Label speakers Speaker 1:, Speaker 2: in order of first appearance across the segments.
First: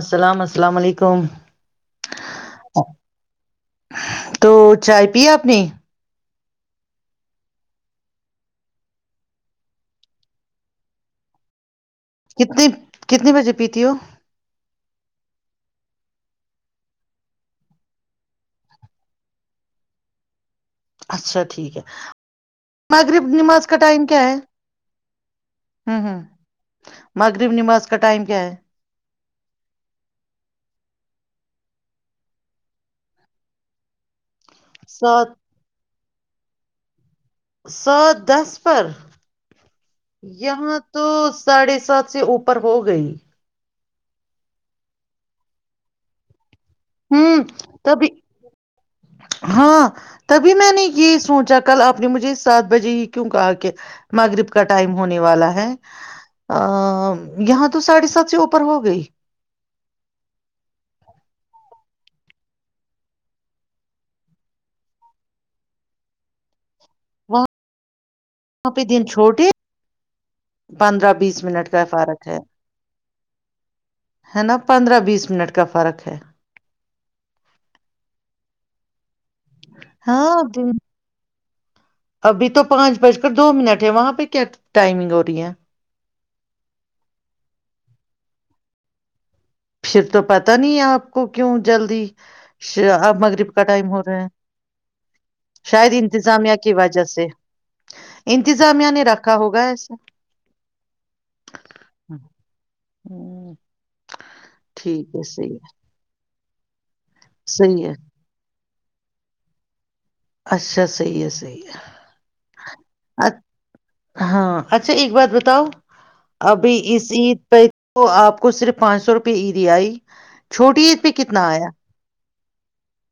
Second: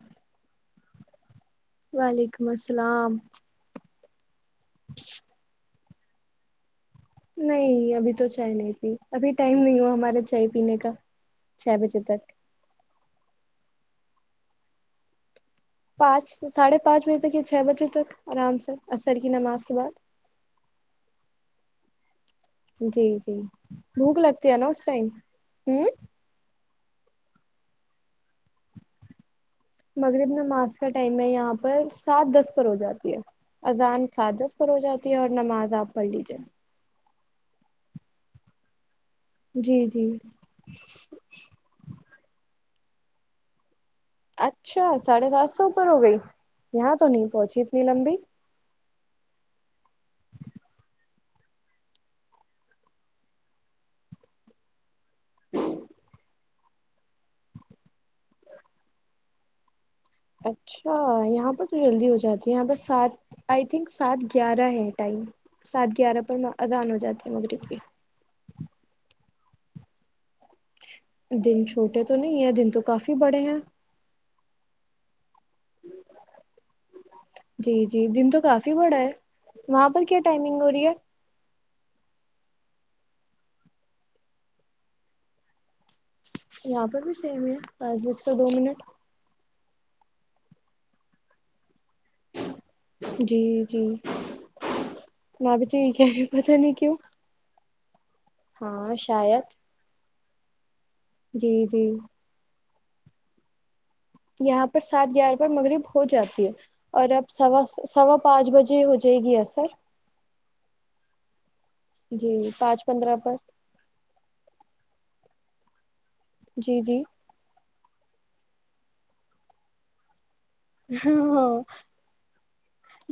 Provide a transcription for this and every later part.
Speaker 1: السلام السلام علیکم
Speaker 2: وعلیکم السلام
Speaker 1: تو چائے پی آپ نے
Speaker 2: نہیں ابھی تو چائے نہیں پی ابھی ٹائم نہیں ہوا ہمارے چائے پینے کا چھ بجے تک
Speaker 1: کتنے کتنے بجے پیتی ہو
Speaker 2: پانچ ساڑھے پانچ بجے تک یا چھ بجے تک آرام سے عسر کی نماز کے بعد
Speaker 1: اچھا ٹھیک ہے
Speaker 2: جی
Speaker 1: مغرب
Speaker 2: جی
Speaker 1: نماز کا ٹائم
Speaker 2: بوک
Speaker 1: کیا
Speaker 2: لتے ہے نا اس ٹائم ہوں
Speaker 1: ہ ہ مغرب نماز کا ٹائم کیا ہے؟
Speaker 2: مغرب میں ماس کا ٹائم ہے یہاں پر سات دس پر ہو جاتی ہے اذان سات دس ر ہو جاتی ہے
Speaker 1: سات
Speaker 2: اور نماز آپ پڈجن
Speaker 1: سات دس پرر
Speaker 2: جی جی
Speaker 1: یہاں تو ساڑھے سات سے اوپر ہو گئی
Speaker 2: اچھا ساڑھے سات سو اوپر ہو گئی یہاں تو نہیں
Speaker 1: ہوں
Speaker 2: پہنچی اتنی
Speaker 1: تبھی
Speaker 2: لمبی
Speaker 1: ہاں تبھی میں نے یہ سوچا کل آپ نے مجھے سات بجے ہی کیوں کہا کہ ماغرب کا ٹائم ہونے والا ہے یہاں تو ساڑھے سات سے اوپر ہو گئی
Speaker 2: اچھا یہاں پر تو جلدی ہو جاتی ہے یہاں پر سات آئی تھنک سات گیارہ ہے ٹائم سات گیارہ پر آذان ہو جاتی ہے مغرب کی
Speaker 1: وہ پہ دن چھوٹے پندرہ بیس
Speaker 2: دن
Speaker 1: منٹ کا
Speaker 2: چھوٹے تو
Speaker 1: فرق
Speaker 2: نہیں ہے دن تو کافی بڑے ہیں
Speaker 1: ہے نا پندرہ بیس منٹ کا فرق ہے
Speaker 2: جی جی دن تو کافی بڑا ہے وہاں پر کیا
Speaker 1: ہاں
Speaker 2: ٹائمنگ ہو
Speaker 1: دن
Speaker 2: رہی ہے
Speaker 1: ابھی تو پانچ بج کر دو منٹ ہے وہاں پہ کیا ٹائمنگ ہو رہی ہے
Speaker 2: یہاں پر بھی سیم ہے پانچ بج تو دو منٹ
Speaker 1: پھر تو پت نہیں ہے آپ کو کیوں جلدی اب
Speaker 2: جی
Speaker 1: مغرب کا
Speaker 2: جی
Speaker 1: ٹائم ہو رہا ہیں
Speaker 2: میں بھی تو یہ
Speaker 1: شاید
Speaker 2: کہہ رہی ہوں پتہ
Speaker 1: انتظامیہ
Speaker 2: نہیں
Speaker 1: کی
Speaker 2: کیوں
Speaker 1: وجہ سے انتظامیہ
Speaker 2: ہاں
Speaker 1: نے رکھا
Speaker 2: شاید
Speaker 1: ہوگا ایسے
Speaker 2: جی جی
Speaker 1: ہوں
Speaker 2: یہاں پر سات
Speaker 1: ٹھیک ہے
Speaker 2: گیارہ بار
Speaker 1: صحیح ہے
Speaker 2: مغرب ہو جاتی ہے اور اب سوا
Speaker 1: صحیح ہے
Speaker 2: سوا پانچ بجے جی ہو جائے گی سر
Speaker 1: اچھا صحیح ہے صحیح
Speaker 2: جی پانچ پندرہ
Speaker 1: ہے
Speaker 2: پر
Speaker 1: ہاں اچھا ایک بات بتاؤ ابھی
Speaker 2: جی جی
Speaker 1: اس عید پہ تو آپ کو صرف پانچ سو روپئے اییریائی چھوٹی پہ کتنا
Speaker 2: ہاں
Speaker 1: آیا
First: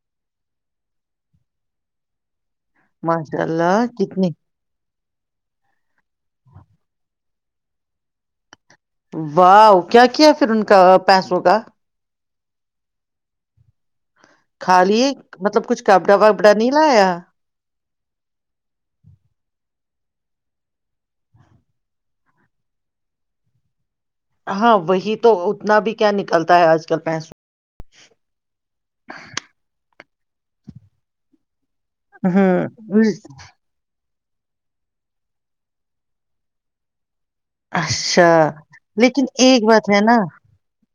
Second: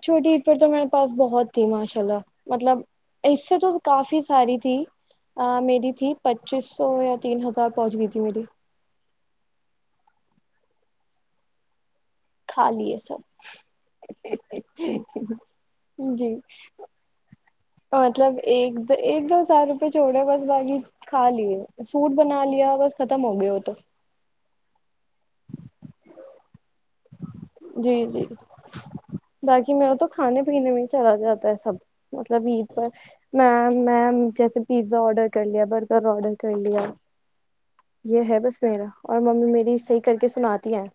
Speaker 2: چھوٹی عید پر تو میرے پاس بہت تھی ماشاءلہ مطلب
Speaker 1: ماشاء
Speaker 2: اس سے تو
Speaker 1: اللہ
Speaker 2: کافی
Speaker 1: کتنی
Speaker 2: ساری تھی میری تھی پچیس سو یا تین ہزار پہنچ گئی تھی میری
Speaker 1: واہ کیا کیا پھر ان کا پیسوں کا
Speaker 2: کھا لیے سب
Speaker 1: کھا لیے مطلب کچھ کپڑا
Speaker 2: جی
Speaker 1: وپڑا نہیں لایا
Speaker 2: مطلب ایک ایک دو ہزار روپئے چھوڑے بس باجی کھا لیے سوٹ بنا لیا بس ختم ہو گئے ہو تو
Speaker 1: ہاں وہی تو اتنا بھی کیا نکلتا ہے آج کل پیسوں
Speaker 2: جی جی باقی میرے تو کھانے پینے میں چلا جاتا ہے سب مطلب ع پر
Speaker 1: ہوں
Speaker 2: م م جیسے پیزا آرڈر کر لیا برگر آڈر کر لیا یہ
Speaker 1: اچھا
Speaker 2: ہے بس میرا اور
Speaker 1: لیکن
Speaker 2: ممی
Speaker 1: ایک
Speaker 2: میری
Speaker 1: بات
Speaker 2: صحیح
Speaker 1: ہے
Speaker 2: کر
Speaker 1: نا
Speaker 2: کے سناتی ہیں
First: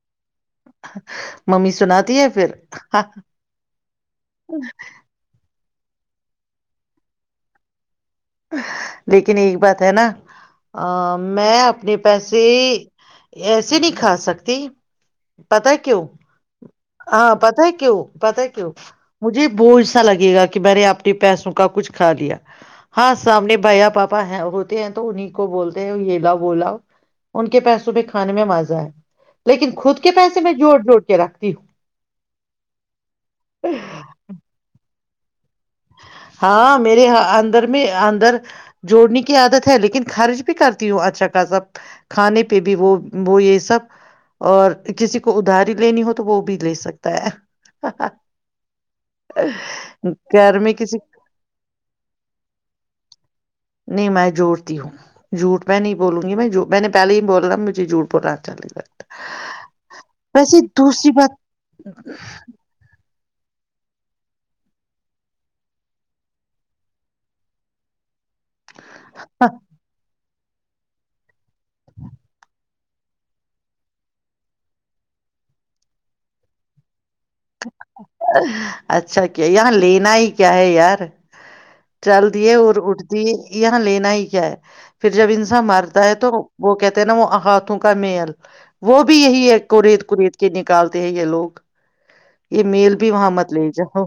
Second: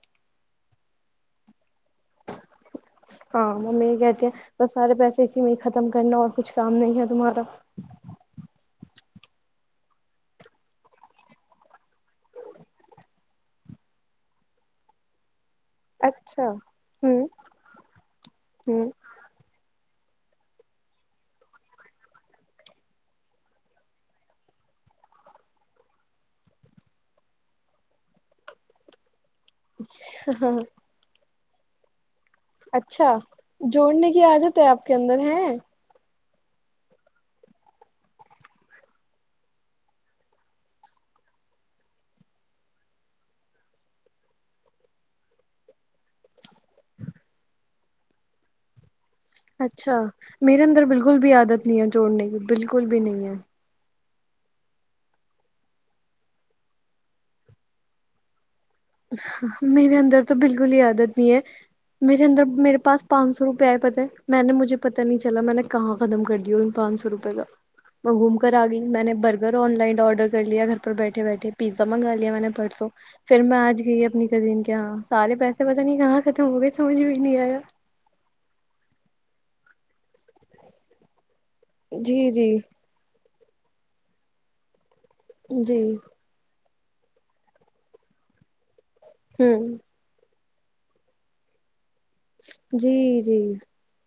Speaker 1: ممی سنا [unintelligible]
Speaker 2: ہاں مم یہ کہتی ہیں ب سارے پیسے اسی میں ختم کرنا اور کچھ کام نہیں ہے تمہارا
Speaker 1: لیکن ایک بات ہے نا میں اپنے پیسے ایسے نہیں کھا سکتی پتا کیوں
Speaker 2: اچھا ہوں
Speaker 1: ہاں پتا کیوں پتا کیوں
Speaker 2: ہوں
Speaker 1: مجھے بوجھ اھا لگے گا کہ میں نے اپنے پیسوں کا کچھ کھا لیا ہاں سامنے بھیا پاپا ہوتے ہیں تو انیں کو بولتے ہیں یہ لاؤ وہ لاؤ ان کے پیسوں بھی کھانے میں مزہ آئے لیکن خود کے پیسے میں جوڑ جوڑ کے رکھ ت [unintelligible]
Speaker 2: اچھا جوڑنے کی عادت ہے آپ کے اندر ہیں [unintelligible]
Speaker 1: ہاں میرے اندر میں اندر جوڑنے کی عادت ہے لیکن خرچ بھی کرتی ہوں اچھا خاصا کھانے پہ بھی وہ وہ یہ سب اور کسی کو ادھاری لینی ہو تو وہ بھی لے سکتا ہے ا
Speaker 2: اچھا
Speaker 1: [inaudible]
Speaker 2: میرے اندر بالکل بھی عادت نہیں ہے جوڑنے کی بالکل بھی نہیں ہے
Speaker 1: نہیں میں جوڑتی ہوں جھٹ میں نہیں بولوں گی میں میں نے پہلے ہی بولنا مجھے جھوٹ بولناچلےی
Speaker 2: میرے اندر تو بالکل ہی
Speaker 1: دوسری
Speaker 2: عادت نہیں
Speaker 1: بات
Speaker 2: ہے میرے اندر میرے پاس پانچ سو روپئے آئے پت ہے میں نے مجھے پتا نہیں چلا میں نے کہاں ختم کر دیا ان پانچ سو روپے کا میں گھوم کر آ گئی میں نے برگر آن لائن آرڈر کر لیا گھر پر بیٹھے بیٹھے پیزا منگا لیا میں نے پرسوں پھر میں آج [unintelligible] گئی اپنی کزن کیااں سارے پیسے پتہ نہیں کہاں ختم ہو گئے تھے مجھ بھی نہیں آیا
Speaker 1: اچھا [unintelligible] کیا یہاں لینا ہی کیا ہے یار چل
Speaker 2: جی
Speaker 1: دی
Speaker 2: جی
Speaker 1: ہے اور اٹھ دی ہے یہاں لین ہی کیا ہے پھر جب انسان
Speaker 2: جی
Speaker 1: مرتا ہے تو وہ کہتے ہیں نا وہ ہاتھوں کا میل وہ بھی یہی ہے
Speaker 2: ہوں
Speaker 1: کوریت کوریت کے نکالتے ہی یہ لوگ [unintelligible] یہ میل بھی
Speaker 2: جی
Speaker 1: وہاں
Speaker 2: جی
Speaker 1: مت لے جاؤ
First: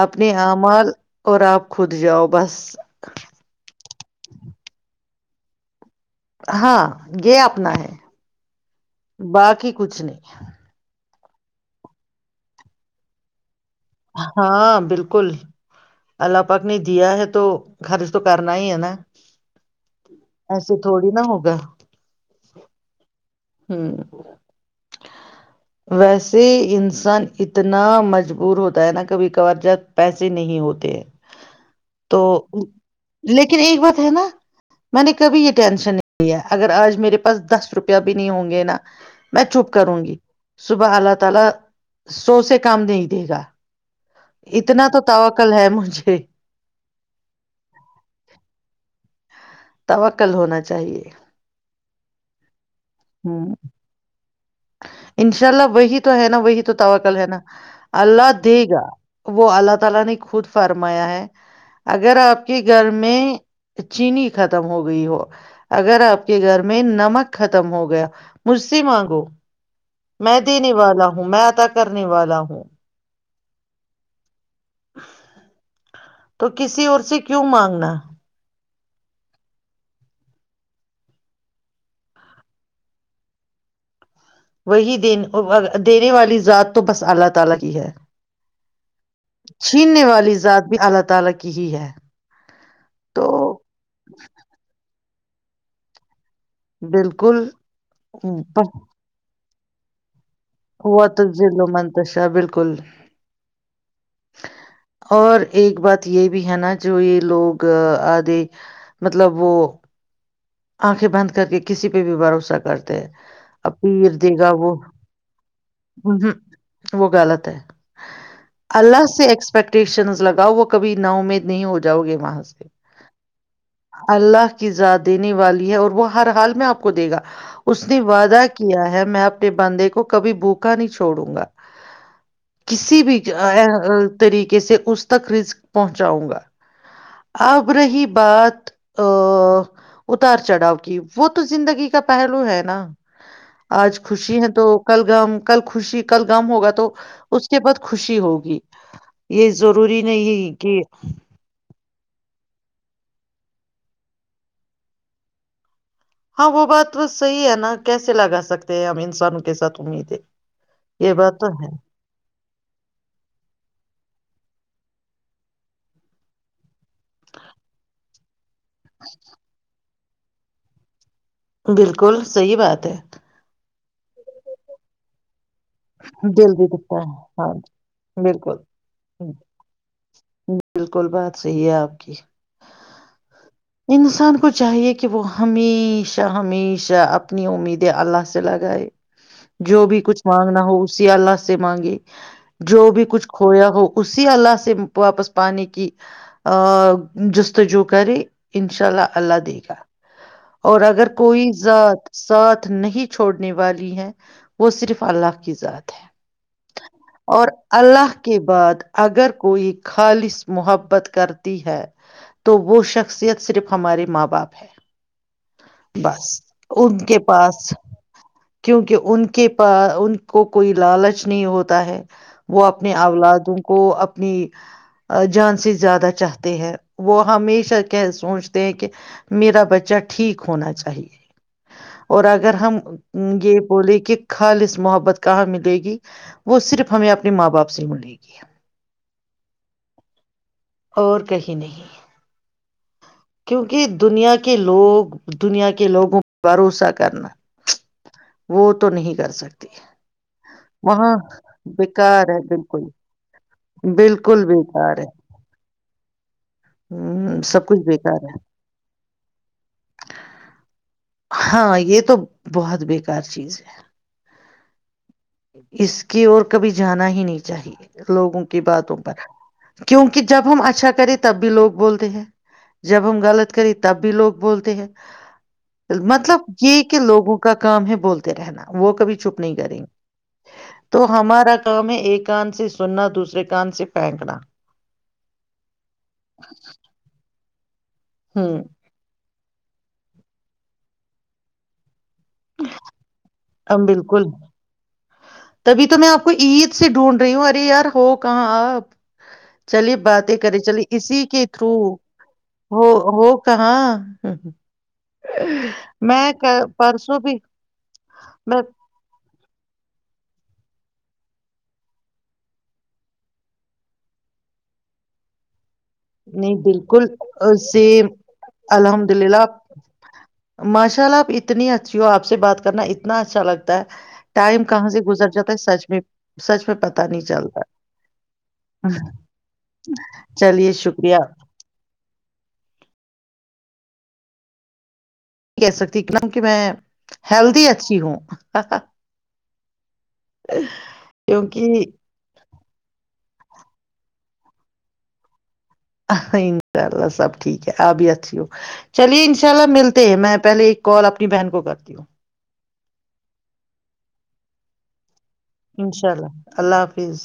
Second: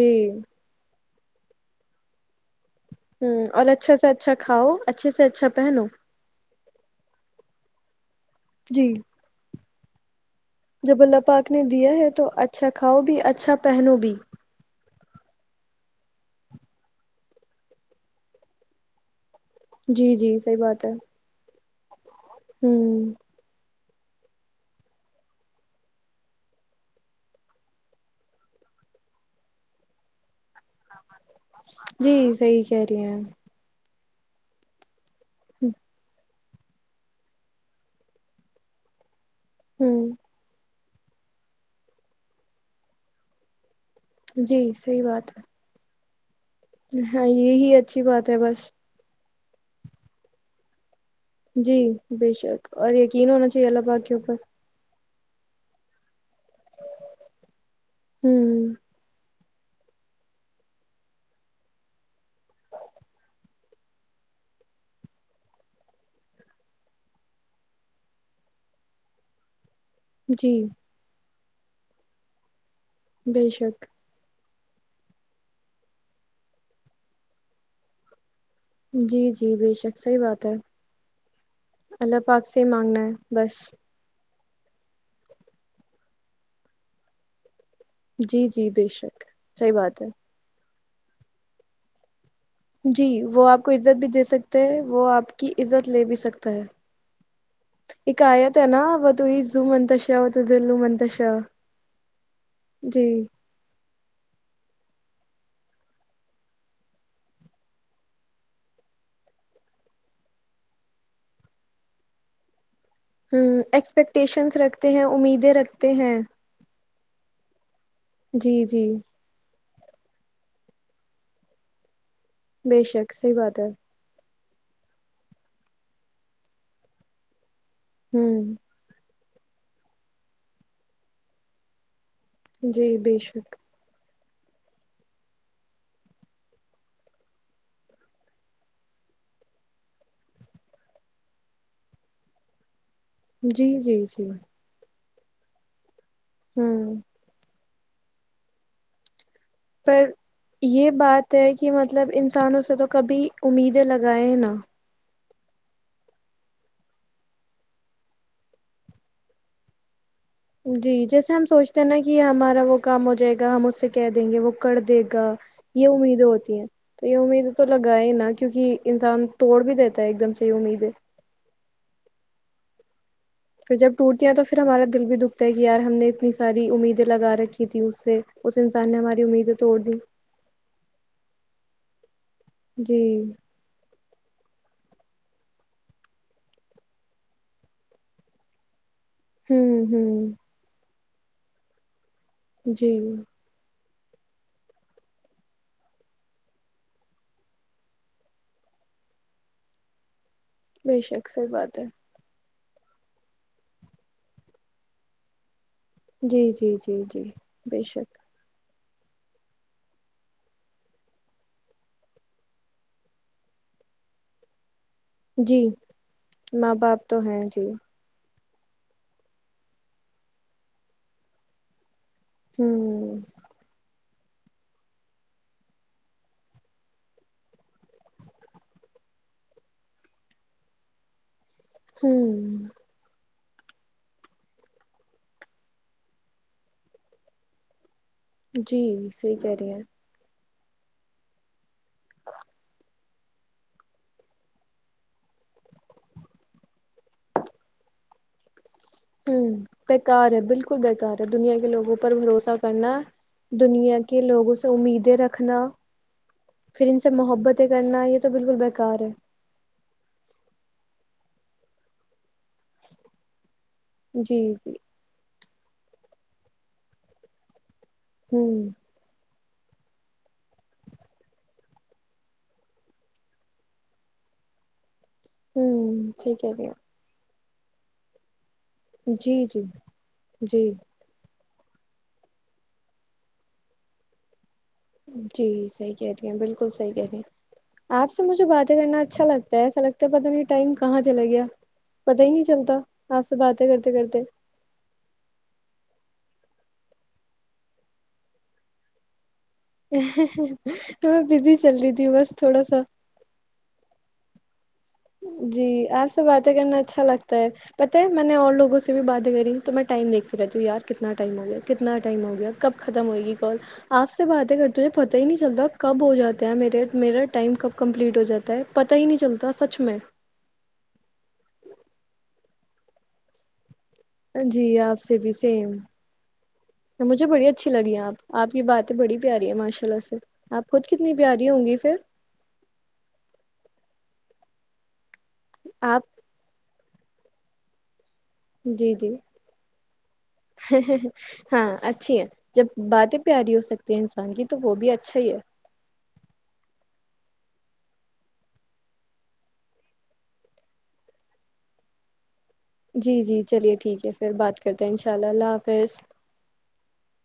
Speaker 1: اپپ نے امر اور آپ خود جاؤ بس
Speaker 2: ہ اور اچھا سے اچھا کھاؤ اچھے سے اچھا پہنو
Speaker 1: ہاں یہ اپنا ہے [unintelligible]
Speaker 2: جی
Speaker 1: باقی کچھ نہیں
Speaker 2: بلہ پاک نے دیا ہے تو اچھا کھاؤ بھی اچھا پہنو بھی
Speaker 1: ہاں بالکل بال کل اللہ پاک نے دیا ہے تو خرچ تو کرنا ہی ہے نا
Speaker 2: جی جی صحیح
Speaker 1: ایسے
Speaker 2: بات ہے
Speaker 1: تھوڑی نہا ہوگا
Speaker 2: ہوں
Speaker 1: ہ ویسے انسان اتنا مجبور ہوتا ہے نا کبھی کبار جات پیسے نہیں ہوتے ہیں تو
Speaker 2: جی صحیح کہہ رہی ہیں آپ۔
Speaker 1: لیکن ایک بات ہے نا میں نے کبھی یہ ٹینشن نہیں لیا اگر آج میرے پاس دس روپیہ بھی نہیں ہوں گے نا میں چوپ کروں
Speaker 2: ہوں
Speaker 1: گی صبح اللہ تعالی سو سے کام نہیں دے گا
Speaker 2: جی
Speaker 1: اتنا تو
Speaker 2: صحیح بات
Speaker 1: توکل ہے مجھے
Speaker 2: ہاں یہی اچھی بات ہے بس
Speaker 1: توکل ہونا چاہیے
Speaker 2: جی بے شک اور یقین
Speaker 1: ہ
Speaker 2: ہونا چاہیے اللہ بااک کے اوپر
Speaker 1: انشاء اللہ وہی تو تو ہے نا وہی تو تو کل ہے نا اللہ دے
Speaker 2: ہوں
Speaker 1: گا وہ اللہ تعالی نے خود فرمایا ہے اگر آپ کے گھر میں چینی ختم ہو گئی ہو اگر آپ کے گھر میں نمک ختم ہو گیا مجھ سے مانگو میں
Speaker 2: جی
Speaker 1: دینے والا ہوں میں پت کرنے والا ہ
Speaker 2: بے شک
Speaker 1: تو کسی اور سے کیوں مانگنا
Speaker 2: جی جی بے شک صحیح بات ہے اللہ پاک سے ہی مانگنا ہے بس
Speaker 1: وہی د دینے والی ذات تو بس اللہ تعالی و
Speaker 2: جی جی بے شک صحیح بات
Speaker 1: چھیننے
Speaker 2: ہے
Speaker 1: والی ذات بھی اللہ تعالی کی ہی ہے
Speaker 2: جی
Speaker 1: تو
Speaker 2: وہ آپ کو عزت بھی دے سکتے ہیں وہ آپ کی عزت لے بھی سکتے
Speaker 1: بالکل
Speaker 2: اکیت ہے نا وہ ت ز من ت
Speaker 1: ہوا تو دلو منتشا بالکل
Speaker 2: جی
Speaker 1: اور ایک بات یہ بھی ہے نا جو یہ لوگ آھے مطلب وہ آنکھیں بند کر کے کسی پہ بھی بھروسہ کرتے ہیں
Speaker 2: ہ
Speaker 1: اب پیر دے گا
Speaker 2: ایکسپیکٹیشنس
Speaker 1: وہ
Speaker 2: رکھتے ہیں امیدیں رکھتے ہیں
Speaker 1: ہمم وہ غلط ہے
Speaker 2: جی جی
Speaker 1: اللہ سے ایکسپیکٹیشن لگاؤا کبھی ات امید نہیں ہو جاؤ گے
Speaker 2: بے شک صحیح بات ہے
Speaker 1: اللہ کی زیاد دینے والی ہے اور وہ ہر حال میں آپ کو دے گا اس نے وعدہ
Speaker 2: ہوں
Speaker 1: کیا ہے میں آپ بندے کو کبھی بھوکا نہیں چھوڑوں گا
Speaker 2: جی
Speaker 1: کسی
Speaker 2: بے
Speaker 1: بھی
Speaker 2: شک
Speaker 1: طریقے سے اس تک رسک پہنچاؤں گا اب رہی بات اتار چڑھاؤ کی وہ تو زندگی کا پہلو ہے نا
Speaker 2: جی
Speaker 1: آج
Speaker 2: جی جی
Speaker 1: خوشی ہے تو کلگام کل خوشی کل گم ہوگا تو
Speaker 2: ہوں
Speaker 1: اس اس کے بعد خوشی ہوگی یہ ضروری
Speaker 2: پر
Speaker 1: نہیں کہ
Speaker 2: یہ بات ہے کہ مطلب انسانوں سے تو کبھی امیدیں لگائائےیں نا
Speaker 1: ہاں وہ بات تو صحیح ہے نا کیسے لگا سکتے ہیں ہم انسانوں کے ساتھ امید ہے
Speaker 2: جی جیسے ہم سوچتے ہیں نا کہ ہمارا وہ کام ہو جائے گا ہم اس سے کہ دیں گے وہ کر دے گا یہ امیدیں ہوتی ہیں تو یہ امید تو لگاائے نا کیونکہ انسان توڑ بھی دیتے ایک دم سےی امید ہے
Speaker 1: بالکل صحی بات ہے
Speaker 2: پ جب ٹوٹیا تو پھر ہمارا د بھی دکھ کہ یار ہم نے اتنی
Speaker 1: دل
Speaker 2: ساری
Speaker 1: بھی دکھتا
Speaker 2: امیدیں لگا
Speaker 1: ہے ہاں
Speaker 2: رکھی تھی اس سے اس
Speaker 1: بالکل
Speaker 2: انسان نے ہماری امید توڑ دی
Speaker 1: بالکل بات صحیح ہے آپ کی
Speaker 2: جی
Speaker 1: انسان کو چاہیے کہ وہ ہمیشہ ہمیشہ اپنی امیدیں اللہ سے لگائے
Speaker 2: ہوں
Speaker 1: جو بھی کچھ
Speaker 2: ہوں
Speaker 1: مانگنا ہو اسسیی آا سے مانگے جو
Speaker 2: جی
Speaker 1: بھی کچھ کویا ہو اسی اللہ سے واپس پانے کی ا جستجو کرے انشاء اللہ اللہ دے گا اور
Speaker 2: بے
Speaker 1: اگر
Speaker 2: شک صحیح
Speaker 1: کوئی
Speaker 2: بات ہے
Speaker 1: ذات سات نہیں چھوڑنے والی ہے وہ صرف اللہ کے کی سات
Speaker 2: جی جی جی جی بے شک
Speaker 1: اللہ کے بعد اگر کوئی خالص محبت کرتی ہے تو وہ شخصیت صرف ہمارے ماں باپ ہے
Speaker 2: جی
Speaker 1: بس
Speaker 2: ماں
Speaker 1: ان
Speaker 2: باپ
Speaker 1: کے
Speaker 2: تو ہیں
Speaker 1: پاس
Speaker 2: جی
Speaker 1: کیونکہ ان کے پا ان کو کوئی لالچ نہیں ہوتا ہے وہ اپنے
Speaker 2: ہوں
Speaker 1: اولادوں کو اپنی جان سے زیادہ چاہتے ہیں وہ ہمیشہ کہ سوچتے ہیں کہ میرا بچہ ٹھیک ہونا چاہیے اور اگر
Speaker 2: ہوں
Speaker 1: ہم یہ بولے کہ کھال اس محبت کو کہاں ملے گی وہ صرف ہمیں اپنے ماں باپ سے ملے گی
Speaker 2: جی صحی کہہ رہی ہیں
Speaker 1: اور کہیں نہیں کیونکہ دنیا کے لوگ دنیا کے لوگوں بھروسہ کرنا وہ تو تو نہیں کر سکتی
Speaker 2: بار ہے بالکل
Speaker 1: وہاں
Speaker 2: بکار ہے دنیا کے لوگوں پر
Speaker 1: بیکار ہے
Speaker 2: بھروسہ
Speaker 1: بالکل
Speaker 2: کرنا دنیا کے
Speaker 1: بالکل
Speaker 2: لوگوں سے
Speaker 1: بیکار ہے
Speaker 2: امیدیں رکھنا پھر ان سے
Speaker 1: ہوں سب
Speaker 2: محبتیں
Speaker 1: کچھ
Speaker 2: کرنا یہ
Speaker 1: بیکار
Speaker 2: تو
Speaker 1: ہے
Speaker 2: بالکل بکار ہے
Speaker 1: ہاں یہ تو بہت بیکار چیز ہے
Speaker 2: جی جی
Speaker 1: اس کی اور کبھی جانا ہی نہیں چاہیے لوگوں کی
Speaker 2: ہوں
Speaker 1: باتوں پر کیونکہ جب ہم اچھا کرے تب بھی لوگ بولتے ہیں جب ہم غلط کریں تب بھی لوگ بولتے ہیں
Speaker 2: ہوں صحیح
Speaker 1: مطلب
Speaker 2: کہہ رہی
Speaker 1: یہ کہ لوگوں کو کا کام ہے بولتے رہنا وہ کبھی
Speaker 2: ہیں جی
Speaker 1: چھپ نہیں
Speaker 2: جی
Speaker 1: کریں گے
Speaker 2: جی
Speaker 1: تو ہمارا کام ہے ایک کان سے سننا دوسرے کان سے پھینکنا
Speaker 2: جی صحیح کہہ رہی ہیں بالکل صحیح کہہ رہی ہیں آپ سے مجھے
Speaker 1: ہوں
Speaker 2: باتیں کرنا اچھا لگتا ہے ایسا لگتا ہے تو پت نہیں ٹائم کہاں چلا گیا پتا ہی نہیں چلتا آپ سے باتیں
Speaker 1: ہم
Speaker 2: کرتے کرتے
Speaker 1: بالکل تبھی تو میں آپ کو عید سے ڈھونڈ رہی ہوں ارے یار ہو کہاں آ چلیے باتیں کرے چلیے
Speaker 2: میں
Speaker 1: اسی کے
Speaker 2: بزی
Speaker 1: تھرو
Speaker 2: چل رہی تھی بس تھوڑا سا
Speaker 1: ہو ہو کہاں ہاں ہاں
Speaker 2: جی آپ سے باتیں کرنا اچھا
Speaker 1: پرسوں بھی
Speaker 2: لگتا ہے پتہ ہے میں نے اور لوگوں سے بھی باتیں کری تو میں ٹائم دیکھتی رہتی ہوں یار کتنا ٹائم ہو گیا کتنا ٹائم ہو گیا کب ختم ہو گی کال آپ سے باتیں کر تجھے پتہ ہی نہیں چلتا کب ہو جاتے ہیں
Speaker 1: نہیں
Speaker 2: میرے
Speaker 1: بالکل
Speaker 2: میرا ٹائم کب
Speaker 1: سیم
Speaker 2: کمپلیٹ ہو جاتا ہے پتہ ہی
Speaker 1: الحمد
Speaker 2: نہیں
Speaker 1: للہ
Speaker 2: چلتا
Speaker 1: آپ
Speaker 2: سچ
Speaker 1: ماشاء اللہ آپ اتنی اچھی ہو آپ سے بات کرنا اتنا اچھا لگتا ہے
Speaker 2: جی
Speaker 1: ٹائم کہاں
Speaker 2: آپ سے
Speaker 1: گزر
Speaker 2: بھی
Speaker 1: جاتا ہے
Speaker 2: سیم
Speaker 1: سچ میں سچ میں پتا نہیں
Speaker 2: مجھے بڑی اچھی
Speaker 1: چلتا
Speaker 2: لگی آپ آپ کی باتیں بڑی پیاری ہیں ماشاء اللہ سے آپ
Speaker 1: چلیے
Speaker 2: خود ک کتنی
Speaker 1: شکریہ
Speaker 2: پیاری ہوں گی پھر
Speaker 1: نہیں کہہ سکتی
Speaker 2: آپ
Speaker 1: نک میں ہیلدی اچھی ہوں
Speaker 2: جی جی ہاں
Speaker 1: کیونکہ
Speaker 2: اچھی ہے جب باتیں پیاری ہو سکتی ہے انسان کی تو وہ بھی اچھا ہی ہے
Speaker 1: انشاء اللہ سب ٹھیک ہے آپ ہی اچھی ہو چلیے انشاء اللہ ملتے ہیں میں پہلے ایک کال اپنی بہن کو کرتی ہوں
Speaker 2: جی جی چلیے ٹھیک ہے پھر بات کرتے ہیں انء
Speaker 1: انشاء اللہ اللہ حافظ